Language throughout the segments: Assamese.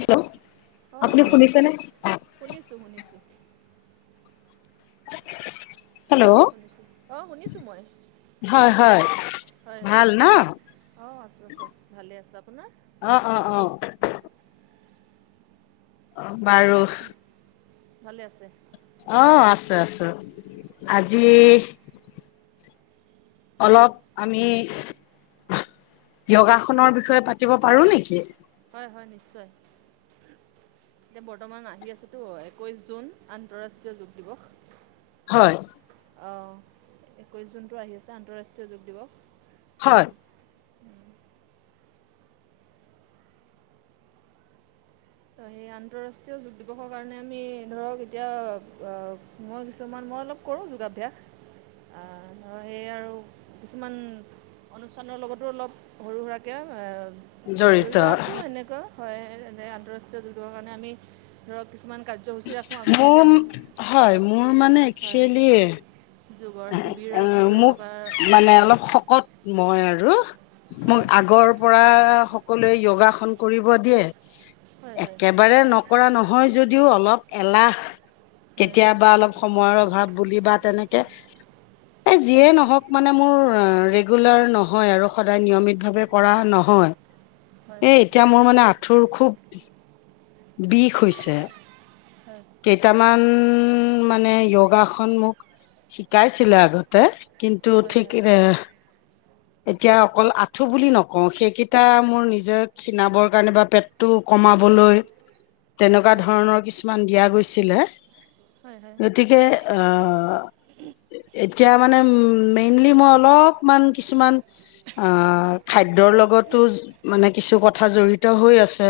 হেল্ল' অঁ আপুনি হয় শুনিছেনে? শুনিছোঁ শুনিছোঁ [unintelligible] শুনিছো আহ শুনিছো মই হয় হয় হয় ভাল ন? আহ আছো আছো ভালে আছ আপোনাৰ। অ অ অ অ বাৰু। ভালে আছে। আহ আছো আছো আজি। অলপ আমি যোগাসনৰ বিষয়ে পাতিব পাৰো নেকি হয় হয় নিশ্চয় এতিয়া বৰ্তমান আহি আছেতো একৈছ জুন আন্তঃৰাষ্ট্ৰীয় যোগ দিৱস। হয়। অঁ একৈছ জুনটো আহি আছে আন্তঃৰাষ্ট্ৰীয় যোগ দিৱস। হয়। ত সেই আন্তঃৰাষ্ট্ৰীয় যোগ দিৱসৰ কাৰণে আমি ধৰক এতিয়া মই কিছুমান মই অলপ কৰোঁ যোগাভ্যাস ধৰক সেই আৰু কিছুমান অনুষ্ঠানৰ লগতো অলপ সৰু সুৰাকে। জড়িত আছো এনেকুৱা। হয় এনে আদ্ৰ। যোগৰ কাৰণে আমি ধৰক কিছুমান। কাৰ্যসূচী ৰাখোঁ আগতীয়াকৈ মোৰ হয় মোৰ মা হয় একচোয়েলি যোগৰ শিবিৰ অ শিবিৰ মোক এনেকুৱা মানে হয় অলপ শকত মই আৰু ৰু মই হয় আগৰ পৰা সকলোৱে যোগাসন কৰিব দিয়ে। হয় হয় একেবাৰে নকৰা নহয় যদি দিও অলপ এলাহ হয় হয় কেতিয়াবা অলপ সময়ৰ অভাৱ বুলি বা তেনেকে এই যিয়ে নহওক মানে মোৰ ৰেগুলাৰ নহয় আৰু সদায় নিয়মিতভাৱে কৰা নহয়। হয় এ এতিয়া মোৰ মানে আ থুৰ খুব বিষ হৈছে। কেইটামান উম মানে য়োগাসন মোক শিকাইছিলে আগতে কিন্তু হয় হয় হয় হয় হয় হয় হয় হয় ঠিক এ এতিয়া অকল আঁঠু বুলি নকও সেইকেইটা মোৰ নিজ নিজ খীণাবৰ কাৰণে বা পেটটো কমাবলৈ তেনেকুৱা ধৰণৰ কিছুমান দিয়া গৈছে। চিলে গতিকে এতিয়া মানে মেইনলি মই অলপমান কিছুমান খাদ্যৰ লগতো মানে কিছু কথা জড়িত হৈ আছে।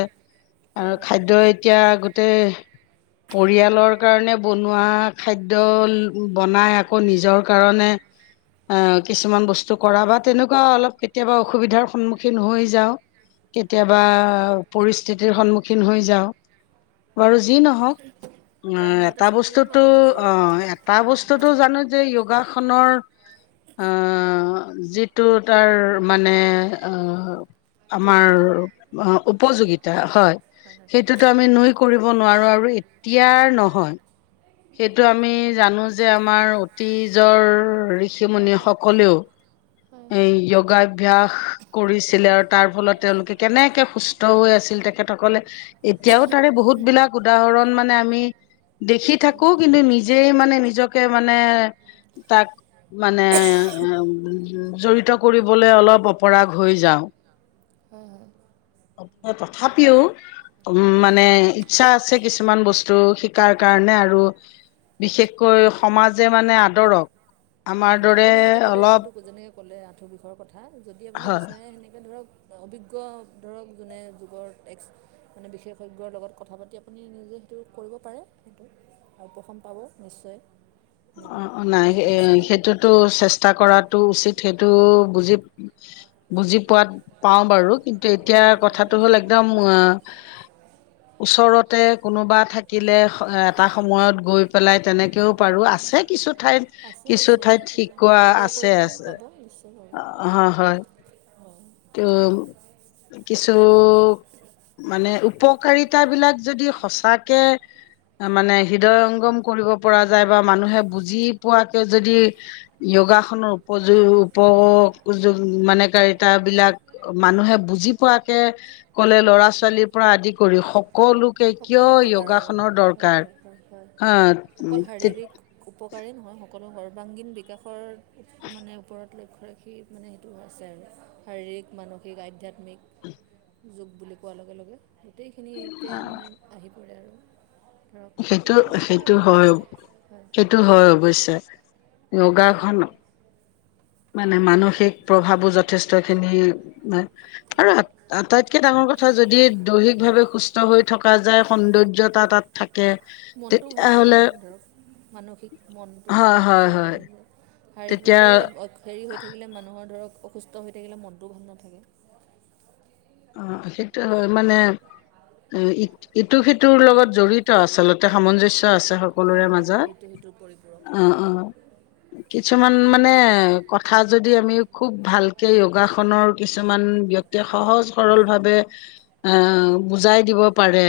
হয় আৰু খাদ্যই এতিয়া গোতে পৰিয়ালৰ কাৰণে বনোৱা খাদ্য বনাই আকৌ নিজৰ কাৰণে আহ কিছুমান বস্তু কৰা বা তেনেকুৱা অলপ কেতিয়াবা অসুবিধাৰ সন্মুখীন হৈ যাওঁ। হয় কেতিয়াবা হয় পৰিচ স্থিতিৰ সন্মুখীন হৈ যাওঁ। হয় বাৰু যি নহওক অ তাৰ মাজতে এটা চাব লাগিব বস্তুতো আৰু নিজৰ অ এটা নিজৰ বস্তুতটো জানো যে য়োগা খনৰ যিটো তাৰ মানে অহ আমাৰ উপযোগিতা হয় অ উপযোগিতা হয়। হয় সেইটোতো আমি নুই কৰিব ব নোৱাৰো আৰু এতিয়াৰ নহয়। সেইটো আমি জানো যে আমাৰ অতীজৰ হয় ঋষিমনি হয় সকলেও হয় এ য়োগাঅভ্যাস কৰিছিলে আৰু তাৰ ফলত তেওঁলোকে কেনেকে সুস্থ হৈ আছিল তেখেতসকলে এতিয়াও তাৰে বহুত বিলাক উদাহৰণ মানে আমি দেখি থাকো কিন্তু নিজেই মানে নিজকে মানে তাক মানে জড়িত কৰিবলৈ অলপ অপৰাগ হৈ যাওঁ। হয় হয়। অ' তথাপিও মানে ইচ্ছা আছে কিছুমান বস্তু শিকাৰ কাৰণে আৰু। বিশেষকৈ, সমাজে মানে আদৰক। আমাৰ দৰে, আপুনি যিটো ক'লে যিটো অলপ। যেনেকৈ ক'লে আঁঠু বিষৰ কথা। কথা, যদি আপুনি হয় বিচাৰে সেনেকৈ ধৰক। অভিজ্ঞ ধৰক যোনে যুগৰ এক্স, মানে বিশেষজ্ঞৰ লগত কথা পাতি আপুনি নিজে সেইটো কৰিব পাৰে। সেইটো আৰু উপশম পাব নিশ্চয়। এনেকৈ অ' অ' নাই যদি বিচাৰে এ-সেইটোত টো চেষ্টা কৰাটো উচিত। সেইটো, বুজি- বুজি পোৱাত পাওঁ বাৰু। কিন্তু এতিয়া হয় হয় কথাটো হয় হ'ল একদম আ ওচৰতে কোনোবা থাকিলে, এটা সময়ত গৈ পেলাই তেনেকেও হয় পাৰো, হয় হয় আছে। কিছু ঠাইত, আছে কিছু ওচৰে ঠাইত পাঁজৰে শিকোৱা খবৰ আছে কৰিলে আছে। পাব নিশ্চয় পাব হ-হয়। হয় ত' কিছু, মানে উপকাৰিতাবিলাক যদি সঁচাকে, মানে হৃদয়ংগম কৰিব পৰা যায়। বা মানুহে বুজি পোৱাকে যদি, য়োগাখনৰ উপযোগ-উপয মানে উপকাৰিতাবিলাক, মানুহে বুজি পোৱাকে ক'লে ল'ৰা-ছোৱালীৰ পৰা আদি কৰি, সকলো কিয় সকলো প্ৰকাৰৰ য়োগাখনৰ এতিয়া হয় দৰকাৰ? হয় হয় হয় হা অকল শাৰীৰিক উপকাৰেই নহয় সকলো সৰ্বাংগীন বিকাশৰ মানে ওপৰত লক্ষ্য ৰাখি মানে সেইটো আছে আৰু। শাৰীৰিক, মানসিক, আধ্যাত্মিক মিক যোগ বুলি কোৱাৰ লগে লগে। গোটেইখিনিতে মানে পৰে আৰু ধৰক গোটেইখিনিৰ পৰা সেইটো-সেইটো আমি হয়। হয় সেইটো হয় অৱশ্যে। ধৰা যোগাসন মানে মানসিক প্ৰভাৱো যথেষ্টখিনি। [unintelligible] আৰু আটাইতকে ডাঙৰ কথা যদি, দৈহিকভাৱে সুস্থ হৈ থকা যায় সৌন্দৰ্যতা তাত। থাকে মনটোও ভাল থাকে তেতিয়াহ'লে আমাৰ ধৰক, মানসিক মনটোৰ হয় লগত হয় জড়িত হয় হৈ যায়। তেতিয়া শাৰীৰিকভাৱে হেৰি হৈ থাকিলে মানুহ। অ' ধৰক অসুস্থ হৈ থাকিলে মনটোও ভাল নাথাকে। অ' সেইটো হয় মানে, ই-ইটো সিটোৰ লগত জড়িত আচলতে, সামঞ্জস্য। আছে সকলোৰে হয় হয় হয় মাজত। ইটো সিটোৰ পৰিপূৰক অ' সম্পূৰ্ণ অ' কিছুমান মানে। কথা যদি আমি খুব ভালকে, য়োগাসনৰ কিছুমান ব্যক্তিয়ে সহজ সৰলভাৱে, আ বুজাই দিব পাৰে।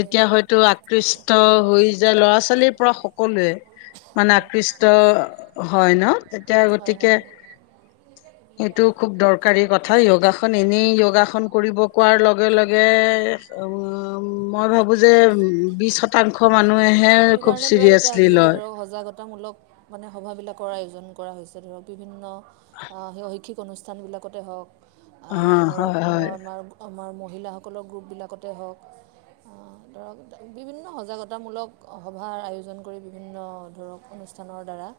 হয় হয়তো আকৃষ্ট হৈ যায় ল'ৰা। ল'ৰা-ছোৱালীৰ পৰা সকলোৱে। মানে হয় আকৃষ্ট হয় ন? তেতিয়া হয় হয় গতিকে, হয় এইটো খুব দৰকাৰী কথা। য়গাসন এনেই য়গাসন। কৰিব কোৱাৰ লগে লগে মই ভাবোঁ যে বিশ শতাংশ মানুহেহে খুব চিৰিয়াছলি লয়। সতামূলক মানে সভাবিলাকৰ আয়োজন কৰা হৈছে ধৰক বিভিন্ন শৈক্ষিক অনুষ্ঠানবিলাকতে হওক। আ অ ধৰক হয় হয় মই আমাৰ আমাৰ মহিলাসকলৰ গ্ৰুপবিলাকতে হওক ধৰক বিভিন্ন সজাগতামূলক সভাৰ আয়োজন কৰি বিভিন্ন। ধৰক অনুষ্ঠানৰ দ্বাৰা।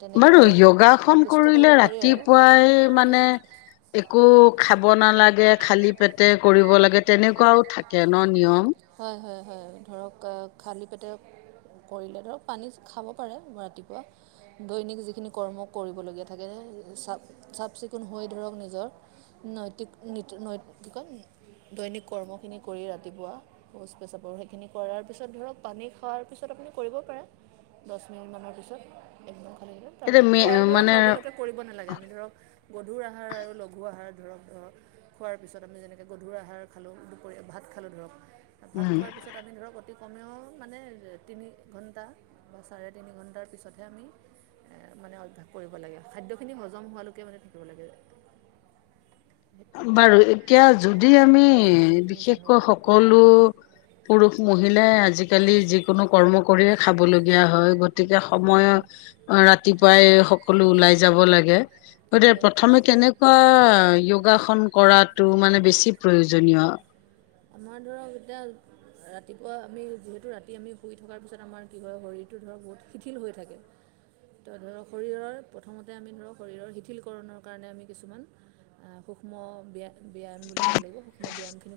তেনেকৈ বাৰু ধৰক য়গাসন আকৃষ্ট কৰিব কৰিলে পাৰি আৰু ৰাতিপুৱাই মানে একো খাব নালাগে। গে খালী পেটে কৰিব লাগে তেনেকুৱাও থাকে ন নিয়ম। হয় হয় হয় ধৰক খালী পেটে কৰিলে ধৰক পানী খাব পাৰে ৰাতিপুৱা দৈনিক যিখিনি কৰ্ম কৰিবলগীয়া থাকে চা চাফ চিকুণ হৈ ধৰক নিজৰ নৈতিক নীতি নৈ কয় দৈনিক কৰ্মখিনি কৰি ৰাতিপুৱা। শৌচ পেচাবৰ সেইখিনি কৰাৰ পিছত ধৰক পানী খোৱাৰ পিছত আপুনি কৰিব পাৰে দহ মিনিটমানৰ পিছত এই। ভাল এতিয়া তাৰপিছত মে খোৱাৰ ধৰক মানে লগে লগে কৰিব নালাগে আমি ধৰক গধুৰ আহাৰ আৰু লঘু আহাৰ। ধৰক ধৰক খোৱাৰ পিছত আমি যেনেকৈ গধুৰ আহাৰ খালোঁ দুপৰীয়া ভাত খালোঁ ধৰক। ভাত উম খোৱাৰ পিছত আমি ধৰক অতি। কমেও মানে তিনি ঘণ্টা বা চাৰে তিনি ঘণ্টাৰ পিছতহে আমি মানে অভ্যাস কৰিব লাগে খাদ্যখিনি হজম হোৱালৈকে মানে থাকিব লাগে। সেইটোৱে বাৰু এতিয়া যদি আমি মই যিমানখিনি জানো বিশেষকৈ আৰু হয় সকলো। হয় পুৰুষ মহিলাই আজিকালি যিকোনো কৰ্ম কৰিয়ে খাবলগীয়া হয়। গতিকে হয় সময় হয় ৰাতিপুৱাই সকলো ওলাই যাব লাগে গতিকে হয় প্ৰথমে কেনেকুৱা। কাসন কৰাটো মানে বেছি প্ৰয়োজনীয়। আমাৰ ধৰক এতিয়া ৰাতিপুৱা আমি যিহেতু ৰাতি আমি শুই থকাৰ পিছত আমাৰ কি হয় শৰীৰটো ধৰক বহুত শিথিল হৈ থাকে তো ধৰক শৰীৰৰ প্ৰথমতে আমি ধৰক শৰীৰৰ শিথিলকৰণৰ কাৰণে আমি কিছুমান সূক্ষ্ম ব্যা। ব্যায়াম বুলি ক'ব লাগিব ব্যায়াম খিনি।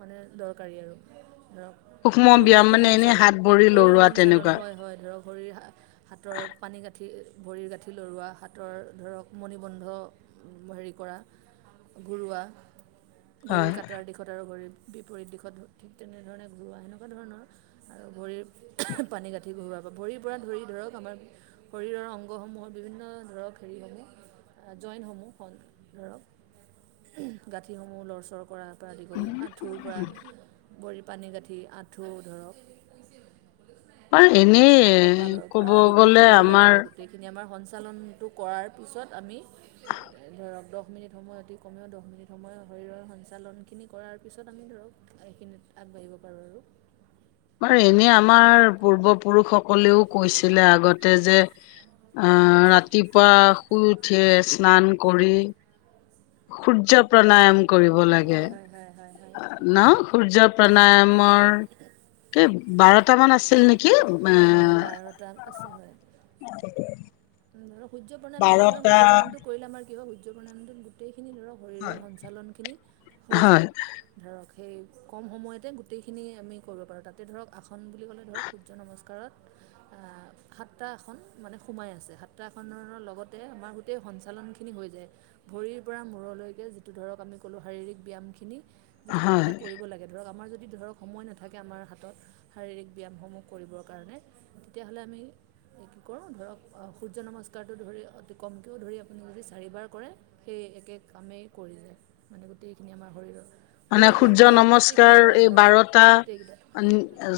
মানে দৰকাৰী আৰু ধৰক সূক্ষ্ম শৰীৰ ব্যায়াম যিটো মানে এনেই সঞ্চালন হাত ভৰি শৰীৰ লৰোৱা সঞ্চালন তেনেকুৱা হয় হয় ধৰক। ভৰিৰ হাতৰ পানী গাঁঠি ভৰিৰ গাঁঠি লৰোৱা হাতৰ ধৰক মণি বন্ধ হেৰি কৰা ঘূুৰোৱা হয় দিশত আৰু ভৰিৰ বিপৰীত দিশত ঠিক তেনেধৰণে ঘূৰৱোৱা সেনেকুৱা ধৰণৰ আৰু ভৰিৰ পানী গাঁঠি ঘূৰাৰ ভৰিৰ পৰা ধৰি ধৰক আমাৰ শৰীৰৰ অংগসমূহৰ বিভিন্ন ধৰক হেৰিসমূহ জইণ্টসমূহ ধৰক গাঁঠিসমূহ লৰচৰ কৰা পৰা আদি কৰি আঁঠুৰ পৰা পানী গাঠি আঁঠু ধৰক হয় এনেই কঁকালৰ পৰা ক'ব আদি কৰি গ'লে মূৰলৈকে আমাৰ আৰু গোটেইখিনি আমাৰ সঞ্চালনটো কৰাৰ পিছত আমি এ, ধৰক দহ মিনিট সময় অতি কমেও দহ মিনিট সময় শৰীৰৰ সঞ্চালনখিনি কৰাৰ পিছত আমি ধৰক এইখিনিত আগবাঢ়িব পাৰোঁ আৰু বাৰু এনেই আমাৰ পূৰ্বপুৰুষসকলেও কৈছিলে আগতে যে আহ ৰাতিপুৱা শুই উঠে স্নান কৰি সূৰ্য প্ৰণায়াম কৰিব লাগে হয় হয় হয় হয় হয় ন হয় সূৰ্য হয় হয় হয় প্ৰণায়মৰ ব ত মানে আছে আছিল নেকি আ হয় হয় বাৰটা [unintelligible] সূৰ্য্য প্ৰণামটো কিয় সূৰ্য্য প্ৰণামটো কৰিলে আমাৰ কি হয় জগনান্দত গোটেই খিনি ধৰক শৰীৰৰ সঞ্চালনখিনি হৈ হয় যায় ধৰক সেই কম সময়তে গোটেইখিনি আমি কৰিব পাৰোঁ তাতে ধৰক আসন বুলি ক'লে ধৰক সূৰ্য নমস্কাৰত সাতটা আসন মানে সোমাই আছে। যাত্ৰাখনৰ লগতে আমাৰ গোটেই সঞ্চালনখিনি হৈ যায় ভৰিৰ পৰা মূৰলৈকে যিটো ধৰক আমি ক'লোঁ শাৰীৰিক ব্যায়ামখিনি। যিটো এটা হয় কৰিব লাগে ধৰক আমাৰ যদি যদি ধৰক সময় নাথাকে আমাৰ হাতত শাৰীৰিক ব্যায়ামসমূহ কৰিবৰ কাৰণে তেতিয়াহ'লে আমি কি কৰোঁ ধৰক সূৰ্য নমস্কাৰটো ধৰি অতি কমকৈও ধৰি আপুনি যদি চাৰিবাৰ কৰে সেই একে কামেই কৰি যায় মানে গোটেইখিনি আমাৰ শৰীৰৰ মানে ভৰিৰ পৰা সূৰ্য মূৰলৈকে গোটেইখিনি নমস্কাৰ হয় এই হয় বাৰটা গোটেইকেইটা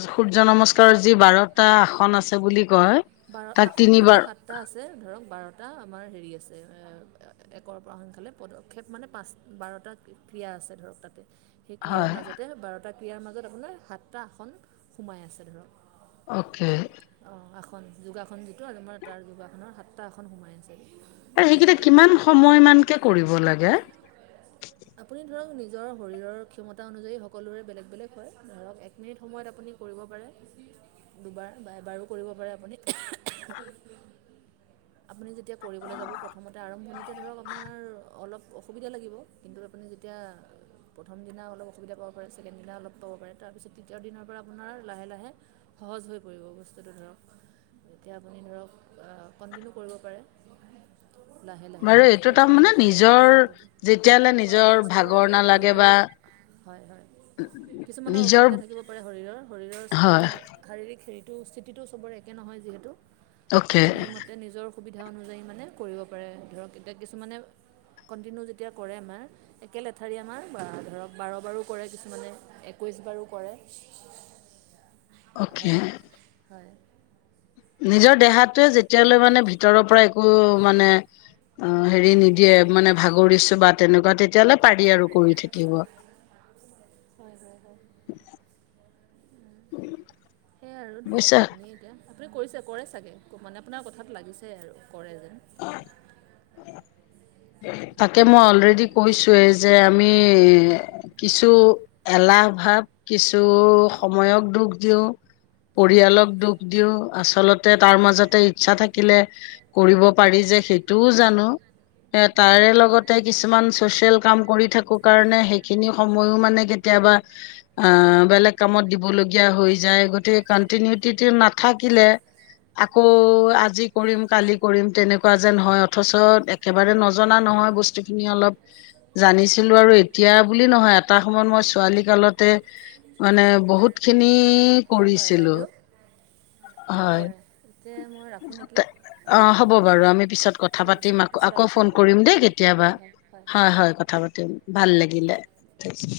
সূৰ্য নমস্কাৰৰ যি বাৰ এটা আসন আছে বুলি কয় বাৰ তাক আসন তাতে তিনিবাৰ সাতটা আছে ধৰক বাৰটা এটা আমাৰ হেৰি আছে একৰ পৰা সংখ্যালৈ পদক্ষেপ মানে পাঁচ বাৰটা ক্ৰিয়া আছে ধৰক তাতে সেই হয় ক্ৰিয়াৰ মাজতে বাৰটা ক্ৰিয়াৰ মাজত আপোনাৰ সাতটা আসন সোমাই আছে ধৰক অকে এখন যোগাসন যিটো আৰু তোমাৰ তাৰ যোগাসনৰ সাতটা আখন সোমাই আছিল। আৰু সেইকেইটা কিমান সময় মানকে কৰিব লাগে আপুনি ধৰক নিজৰ শৰীৰৰ ক্ষমতা অনুযায়ী সকলোৰে বেলেগ বেলেগ হয় ধৰক এক মিনিট সময়ত আপুনি কৰিব পাৰে দুবাৰ বা এবাৰো কৰিব পাৰে আপুনি আপুনি যেতিয়া কৰিবলৈ যাব প্ৰথমতে আৰম্ভণিতে ধৰক আপোনাৰ অলপ অসুবিধা লাগিব কিন্তু আপুনি যেতিয়া প্ৰথম দিনা অলপ অসুবিধা পাব পাৰে ছেকেণ্ড দিনা অলপ পাব পাৰে তাৰপিছত তৃতীয় দিনৰ পৰা আপোনাৰ লাহে লাহে সহজ হৈ পৰিব বস্তুটো ধৰক তেতিয়া আপুনি ধৰক কণ্টিনিউ কৰিব পাৰে। লাহে লাহে বাৰু আমি এইটো উশাহ তাৰমানে নিশাহৰ ওপৰত নিজৰ গুৰুত্ব দিওঁ। যেতিয়ালে হয় নিজৰ হয় চবৰে ভাগৰ ধৰক নালাগে বা শৰীৰৰ হয় হয় কিছুমানৰ নিজৰ অসুবিধা থাকিব পাৰে শৰীৰৰ শৰীৰৰ চবৰে হয় শাৰীৰিক হেৰিটো স্থিতিটো চবৰে একে নহয় যিহেতু অকে ত সেইমতে নিজৰ সুবিধা অনুযায়ী মানে কৰিব পাৰে ধৰক এতিয়া কিছুমানে কণ্টিনিউ এয়া কৰে আমাৰ একে লেথাৰী আমাৰ ধৰক বাৰ বাৰো কৰে কিছুমানে একৈশ বাৰো কৰে অকে হয় হয় নিজৰ দেহাটোৱে যেতিয়ালৈ মানে ভিতৰৰ পৰা একো মানে হেৰি নিদিয়ে মানে ভাগৰিছো বা তেনেকুৱা তেতিয়ালৈ পাৰি আৰু কৰি থাকিব হয় হয় হয়। সেইয়াই আৰু ধৰক বুজিছা আপুনি এতিয়া আপুনি কৰিছে কৰে চাগৈ মানে আপোনাৰ কথাটো লাগিছে আৰু কৰে যেন তাকে মই অলৰেডি কৈছোৱেই যে আমি কিছু এলাহ ভাৱ কিছু সময়ক দুখ দিওঁ পৰিয়ালক দুখ দিওঁ আচলতে তাৰ মাজতে ইচ্ছা থাকিলে কৰিব পাৰি যে সেইটোও জানোঁ। এ তাৰে লগতে কিছুমান চচিয়েল কাম কৰি থাকো কাৰণে সেইখিনি সময়ো মানে কেতিয়াবা আহ বেলেগ কামত দিবলগীয়া হৈ যায় গতিকে কন্টিনিউটি নাথাকিলে আকৌ আজি কৰিম কালি কৰিম তেনেকুৱা যেন হয় অথচ একেবাৰে নজনা নহয় বস্তুখিনি অলপ জানিছিলো আৰু এতিয়া বুলি নহয় এটা সময়ত মই ছোৱালী কালতে মানে বহুতখিনি আমি হয় হয় কৰিছিলোঁ বাইদেউ তাকে হয় এতিয়া মই ৰাখোঁ নেকি অ অলপ হ'ব বাৰু আমি পিছত কথা ঠিক আছে পাতিম পিছত আকৌ আলোচনা ফোন কৰিম দিয়ক দেই কেতিয়াবা হয় হয় হয় হয় কথা পাতিম ভাল লা দিলে থ